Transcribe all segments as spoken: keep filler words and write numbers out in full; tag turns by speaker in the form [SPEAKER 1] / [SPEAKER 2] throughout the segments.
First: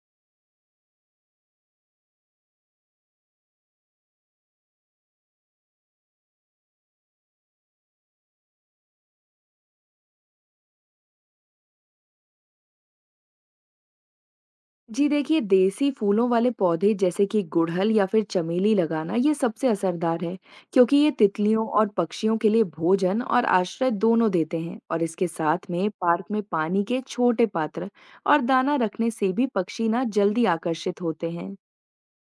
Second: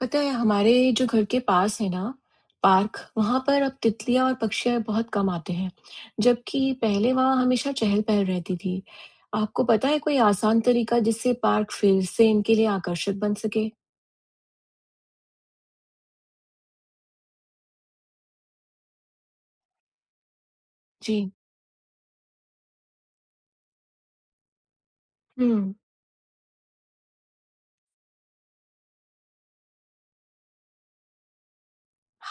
[SPEAKER 1] पता है हमारे जो घर के पास है ना पार्क वहां पर अब तितलियां और पक्षी बहुत कम आते हैं। जबकि पहले वहां हमेशा चहल पहल रहती थी। आपको पता है कोई आसान तरीका जिससे पार्क फिर से इनके लिए आकर्षक बन सके?
[SPEAKER 2] जी देखिए, देसी फूलों वाले पौधे जैसे कि गुड़हल या फिर चमेली लगाना ये सबसे असरदार है। क्योंकि ये
[SPEAKER 1] जी।
[SPEAKER 2] तितलियों और पक्षियों के लिए भोजन और आश्रय दोनों देते हैं, और इसके साथ
[SPEAKER 1] हम्म।
[SPEAKER 2] में पार्क में पानी के छोटे पात्र और दाना रखने से भी पक्षी ना जल्दी आकर्षित होते हैं।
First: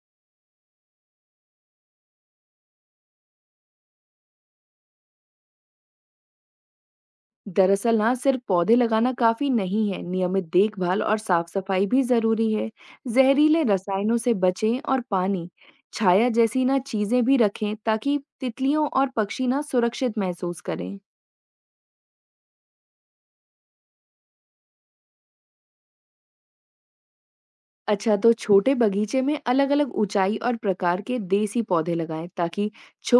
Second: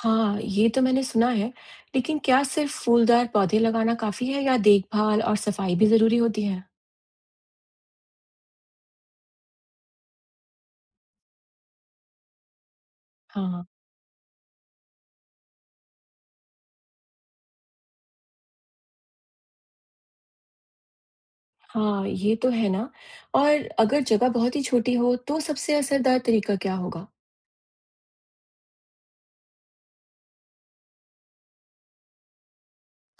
[SPEAKER 1] हाँ, ये तो मैंने सुना है, लेकिन क्या सिर्फ फूलदार पौधे लगाना काफी है या देखभाल और सफाई भी जरूरी होती है?
[SPEAKER 2] दरअसल ना सिर्फ पौधे लगाना काफी नहीं है, नियमित देखभाल और साफ सफाई भी जरूरी है। जहरीले
[SPEAKER 1] हाँ,
[SPEAKER 2] रसायनों से बचें, और पानी छाया जैसी ना चीजें भी रखें ताकि तितलियों और पक्षी ना सुरक्षित महसूस करें।
[SPEAKER 1] हाँ, ये तो है ना। और अगर जगह बहुत ही छोटी हो तो सबसे असरदार तरीका क्या होगा?
[SPEAKER 2] अच्छा, तो छोटे बगीचे में अलग अलग ऊंचाई और प्रकार के देसी पौधे लगाएं ताकि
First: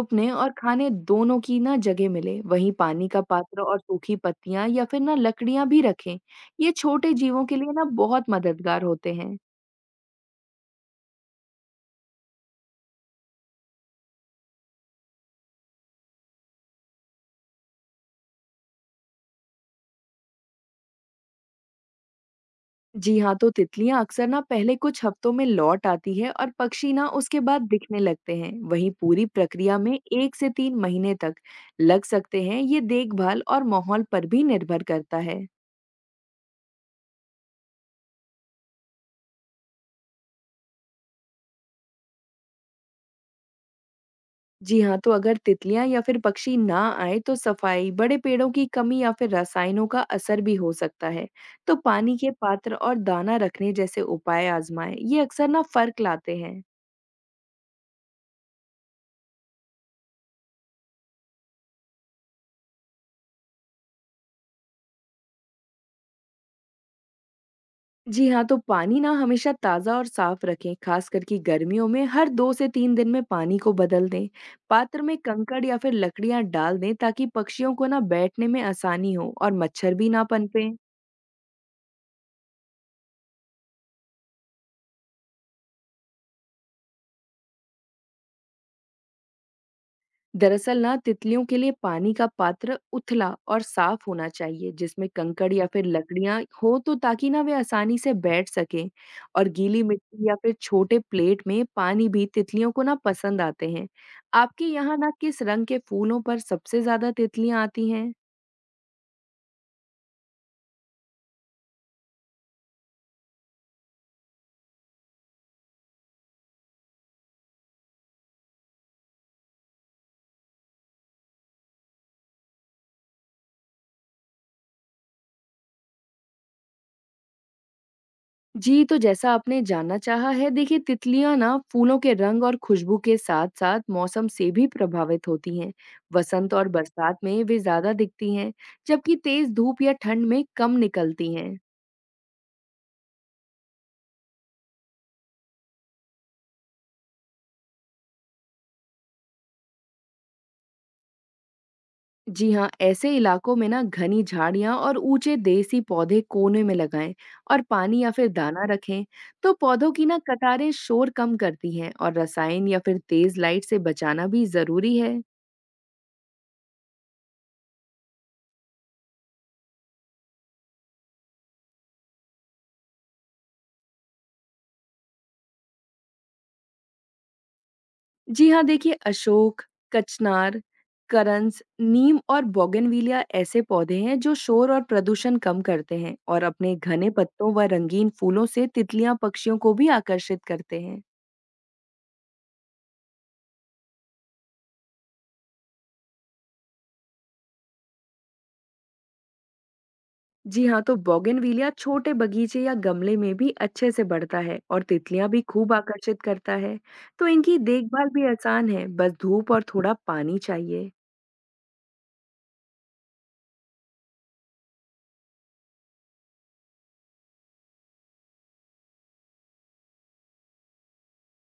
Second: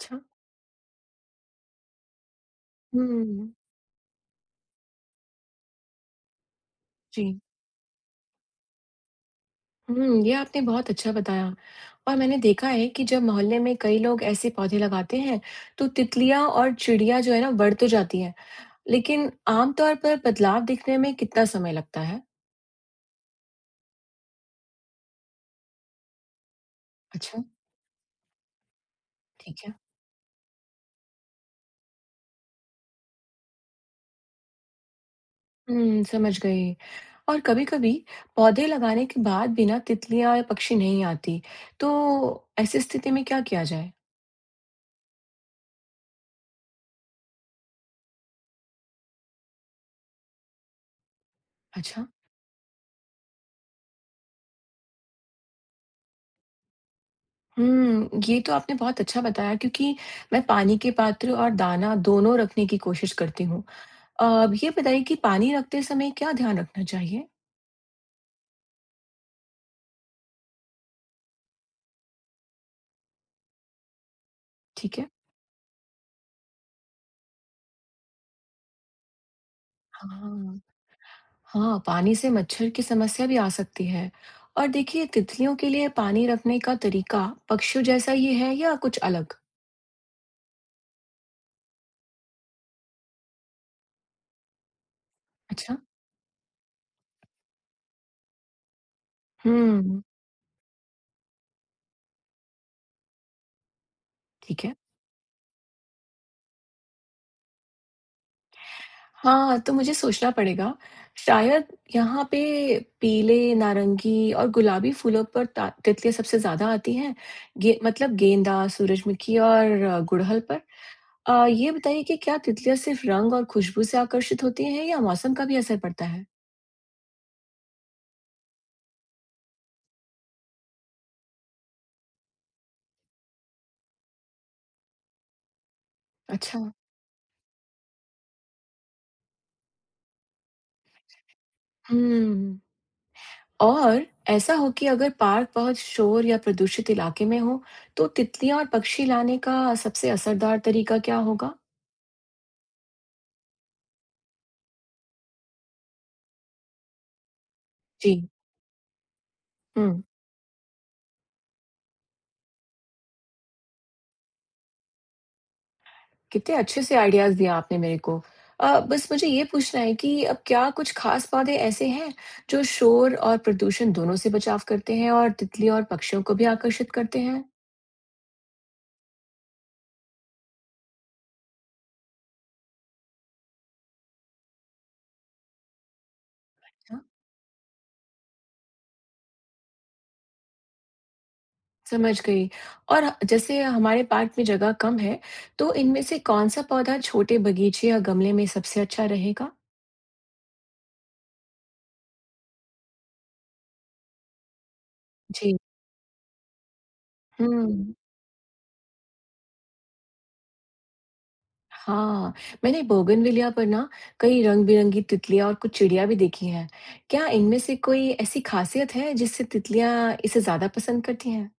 [SPEAKER 1] अच्छा।
[SPEAKER 2] और खाने दोनों की ना जगह मिले। वहीं पानी का
[SPEAKER 1] हम्म।
[SPEAKER 2] पात्र और सूखी पत्तियां या फिर ना लकड़ियां भी रखें। ये छोटे
[SPEAKER 1] जी।
[SPEAKER 2] जीवों के लिए ना बहुत मददगार होते हैं।
[SPEAKER 1] हुँ, ये आपने बहुत अच्छा बताया। और मैंने देखा है कि जब मोहल्ले में कई लोग ऐसे पौधे लगाते हैं, तो तितलियाँ और चिड़िया जो है ना बढ़ तो जाती हैं, लेकिन आम तौर पर बदलाव दिखने में कितना समय लगता है?
[SPEAKER 2] जी हाँ, तो तितलियां अक्सर ना पहले कुछ हफ्तों में लौट आती है और पक्षी ना उसके
[SPEAKER 1] अच्छा,
[SPEAKER 2] बाद दिखने लगते हैं। वहीं पूरी
[SPEAKER 1] ठीक है।
[SPEAKER 2] प्रक्रिया में एक से तीन महीने तक लग सकते हैं। ये देखभाल और माहौल पर भी निर्भर करता है।
[SPEAKER 1] हुँ, समझ गई। और कभी-कभी पौधे लगाने के बाद भी ना तितलियाँ या पक्षी नहीं आती, तो ऐसी स्थिति में क्या किया जाए?
[SPEAKER 2] जी हाँ, तो अगर तितलियां या फिर पक्षी ना आए तो सफाई, बड़े पेड़ों की कमी या फिर रसायनों का असर भी हो सकता है। तो
[SPEAKER 1] अच्छा।
[SPEAKER 2] पानी के पात्र और दाना रखने जैसे उपाय आजमाएं। ये अक्सर ना फर्क लाते हैं।
[SPEAKER 1] हुँ, ये तो आपने बहुत अच्छा बताया, क्योंकि मैं पानी के पात्र और दाना दोनों रखने की कोशिश करती हूँ। अब ये बताइए कि पानी रखते समय क्या ध्यान रखना चाहिए?
[SPEAKER 2] जी हाँ, तो पानी ना हमेशा ताज़ा और साफ रखें, खासकर कि गर्मियों में हर दो से तीन दिन में पानी को बदल दें।
[SPEAKER 1] ठीक
[SPEAKER 2] पात्र
[SPEAKER 1] है।
[SPEAKER 2] में कंकड़ या फिर लकड़ियाँ डाल दें ताकि पक्षियों को ना बैठने में आसानी हो और मच्छर भी ना
[SPEAKER 1] हाँ,
[SPEAKER 2] पनपें।
[SPEAKER 1] हाँ, पानी से मच्छर की समस्या भी आ सकती है। और देखिए, तितलियों के लिए पानी रखने का तरीका पक्षियों जैसा ही है या कुछ अलग?
[SPEAKER 2] दरअसल ना तितलियों के लिए पानी का पात्र उथला और साफ होना चाहिए, जिसमें कंकड़ या
[SPEAKER 1] अच्छा।
[SPEAKER 2] फिर लकड़ियां हो तो ताकि ना वे आसानी से बैठ सकें। और गीली
[SPEAKER 1] हुँ,
[SPEAKER 2] मिट्टी या फिर छोटे प्लेट में पानी भी तितलियों को ना पसंद आते हैं।
[SPEAKER 1] ठीक
[SPEAKER 2] आपके
[SPEAKER 1] है।
[SPEAKER 2] यहाँ ना किस रंग के फूलों पर सबसे ज्यादा तितलियां आती हैं?
[SPEAKER 1] हाँ, तो मुझे सोचना पड़ेगा। शायद यहाँ पे पीले, नारंगी और गुलाबी फूलों पर ता तितलियाँ सबसे ज़्यादा आती हैं। गे मतलब गेंदा, सूरजमुखी और अ, गुड़हल पर। अ, ये बताइए कि क्या तितलियाँ सिर्फ रंग और खुशबू से आकर्षित होती हैं या मौसम का भी असर पड़ता है?
[SPEAKER 2] जी, तो जैसा आपने जानना चाहा है, देखिए तितलियां ना फूलों के रंग और खुशबू के साथ-साथ मौसम से भी प्रभावित होती हैं। वसंत
[SPEAKER 1] अच्छा।
[SPEAKER 2] और बरसात में वे ज्यादा दिखती हैं, जबकि तेज धूप या ठंड में कम निकलती हैं।
[SPEAKER 1] हम्म। और ऐसा हो कि अगर पार्क बहुत शोर या प्रदूषित इलाके में हो, तो तितलियां और पक्षी लाने का सबसे असरदार तरीका क्या होगा?
[SPEAKER 2] जी हाँ, ऐसे इलाकों में ना घनी झाड़ियां और ऊंचे देसी पौधे कोने में लगाएं, और पानी या
[SPEAKER 1] जी,
[SPEAKER 2] फिर दाना रखें। तो पौधों
[SPEAKER 1] हम्म,
[SPEAKER 2] की ना कतारें शोर कम करती हैं, और रसायन या फिर तेज लाइट से बचाना भी जरूरी है।
[SPEAKER 1] कितने अच्छे से आइडियाज दिया आपने मेरे को। अ, बस मुझे ये पूछना है कि अब क्या कुछ खास पौधे ऐसे हैं जो शोर और प्रदूषण दोनों से बचाव करते हैं और तितलियों और पक्षियों को भी आकर्षित करते हैं?
[SPEAKER 2] जी हाँ, देखिए अशोक, कचनार, करंस, नीम और बोगनविलिया ऐसे पौधे हैं जो शोर और प्रदूषण कम करते हैं, और अपने घने पत्तों व रंगीन फूलों से तितलियां पक्षियों को भी आकर्षित करते हैं।
[SPEAKER 1] समझ गई। और ह- जैसे हमारे पार्क में जगह कम है, तो इनमें से कौन-सा पौधा छोटे बगीचे या गमले में सबसे अच्छा रहेगा?
[SPEAKER 2] जी हाँ, तो बोगनविलिया छोटे बगीचे या गमले में भी अच्छे से बढ़ता है और तितलियां भी
[SPEAKER 1] जी।
[SPEAKER 2] खूब आकर्षित करता है। तो इनकी
[SPEAKER 1] हुँ।
[SPEAKER 2] देखभाल भी आसान है, बस धूप और थोड़ा पानी चाहिए।
[SPEAKER 1] हाँ, मैंने बोगनविलिया पर ना कई रंग-बिरंगी तितलियाँ और कुछ चिड़िया भी देखी हैं। क्या इनमें से कोई ऐसी खासियत है जिससे तितलियाँ इसे ज़्यादा पसंद करती हैं?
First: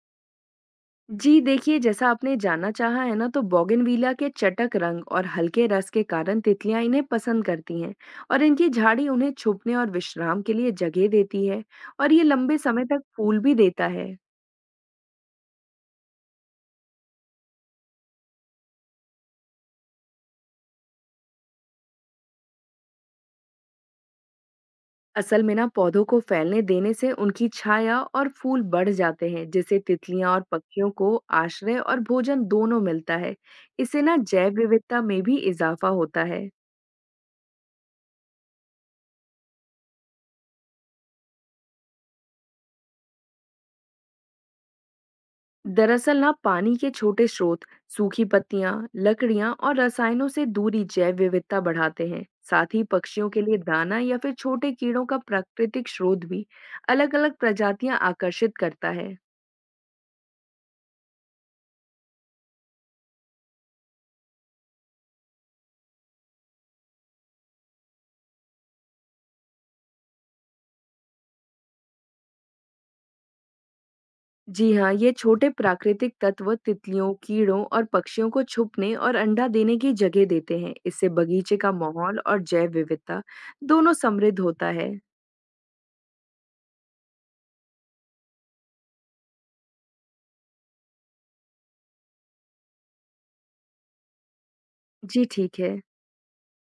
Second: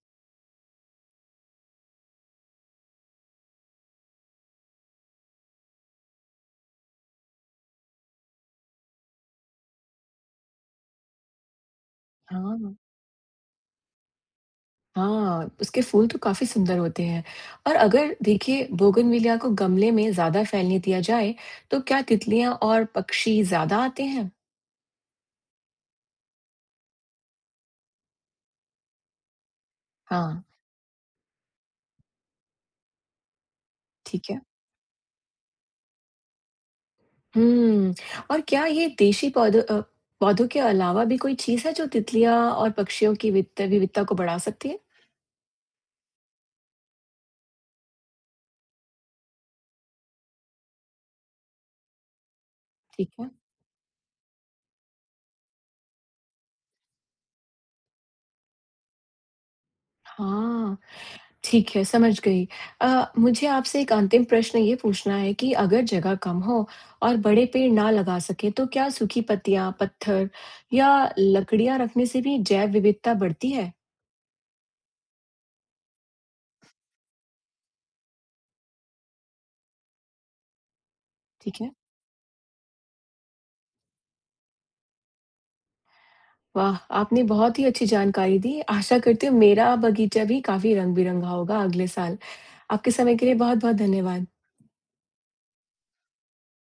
[SPEAKER 2] जी देखिए, जैसा आपने जानना चाहा है ना, तो बोगनविला के चटक रंग और हल्के रस के कारण तितलियां इन्हें पसंद करती हैं, और इनकी झाड़ी उन्हें छुपने और विश्राम के लिए जगह देती है, और ये लंबे
[SPEAKER 1] हाँ।
[SPEAKER 2] समय तक फूल भी देता है।
[SPEAKER 1] हाँ, उसके फूल तो काफ़ी सुंदर होते हैं। और अगर देखिए बोगनविलिया को गमले में ज़्यादा फैलने दिया जाए, तो क्या तितलियाँ और पक्षी ज़्यादा आते हैं?
[SPEAKER 2] असल में ना पौधों को फैलने देने से उनकी छाया और फूल बढ़ जाते हैं, जिससे तितलियां
[SPEAKER 1] हाँ,
[SPEAKER 2] और पक्षियों को आश्रय और भोजन दोनों मिलता है। इससे ना
[SPEAKER 1] ठीक है।
[SPEAKER 2] जैव विविधता में भी इजाफा होता है।
[SPEAKER 1] हुँ, और क्या ये देशी पौधों अ, पौधों के अलावा भी कोई चीज़ है जो तितलियाँ और पक्षियों की वित विविधता को बढ़ा सकती है?
[SPEAKER 2] दरअसल ना पानी के छोटे स्रोत, सूखी पत्तियां, लकड़ियां और रसायनों से दूरी जैव विविधता बढ़ाते हैं। साथ ही
[SPEAKER 1] ठीक
[SPEAKER 2] पक्षियों
[SPEAKER 1] है।
[SPEAKER 2] के लिए दाना या फिर छोटे कीड़ों का प्राकृतिक स्रोत भी अलग अलग प्रजातियां आकर्षित करता है।
[SPEAKER 1] हाँ, ठीक है, समझ गई। अ, मुझे आपसे एक अंतिम प्रश्न ये पूछना है कि अगर जगह कम हो और बड़े पेड़ ना लगा सकें, तो क्या सूखी पत्तियाँ, पत्थर या लकड़ियाँ रखने से भी जैव विविधता बढ़ती है?
[SPEAKER 2] जी हाँ, ये छोटे प्राकृतिक तत्व तितलियों, कीड़ों और पक्षियों को छुपने और अंडा देने की जगह देते हैं। इससे बगीचे
[SPEAKER 1] ठीक है।
[SPEAKER 2] का माहौल और जैव विविधता दोनों समृद्ध होता है।
[SPEAKER 1] वाह! आपने बहुत ही अच्छी जानकारी दी। आशा करती हूँ मेरा बगीचा भी काफ़ी रंग-बिरंगा होगा अगले साल। आपके समय के लिए बहुत-बहुत धन्यवाद।
[SPEAKER 2] जी ठीक है।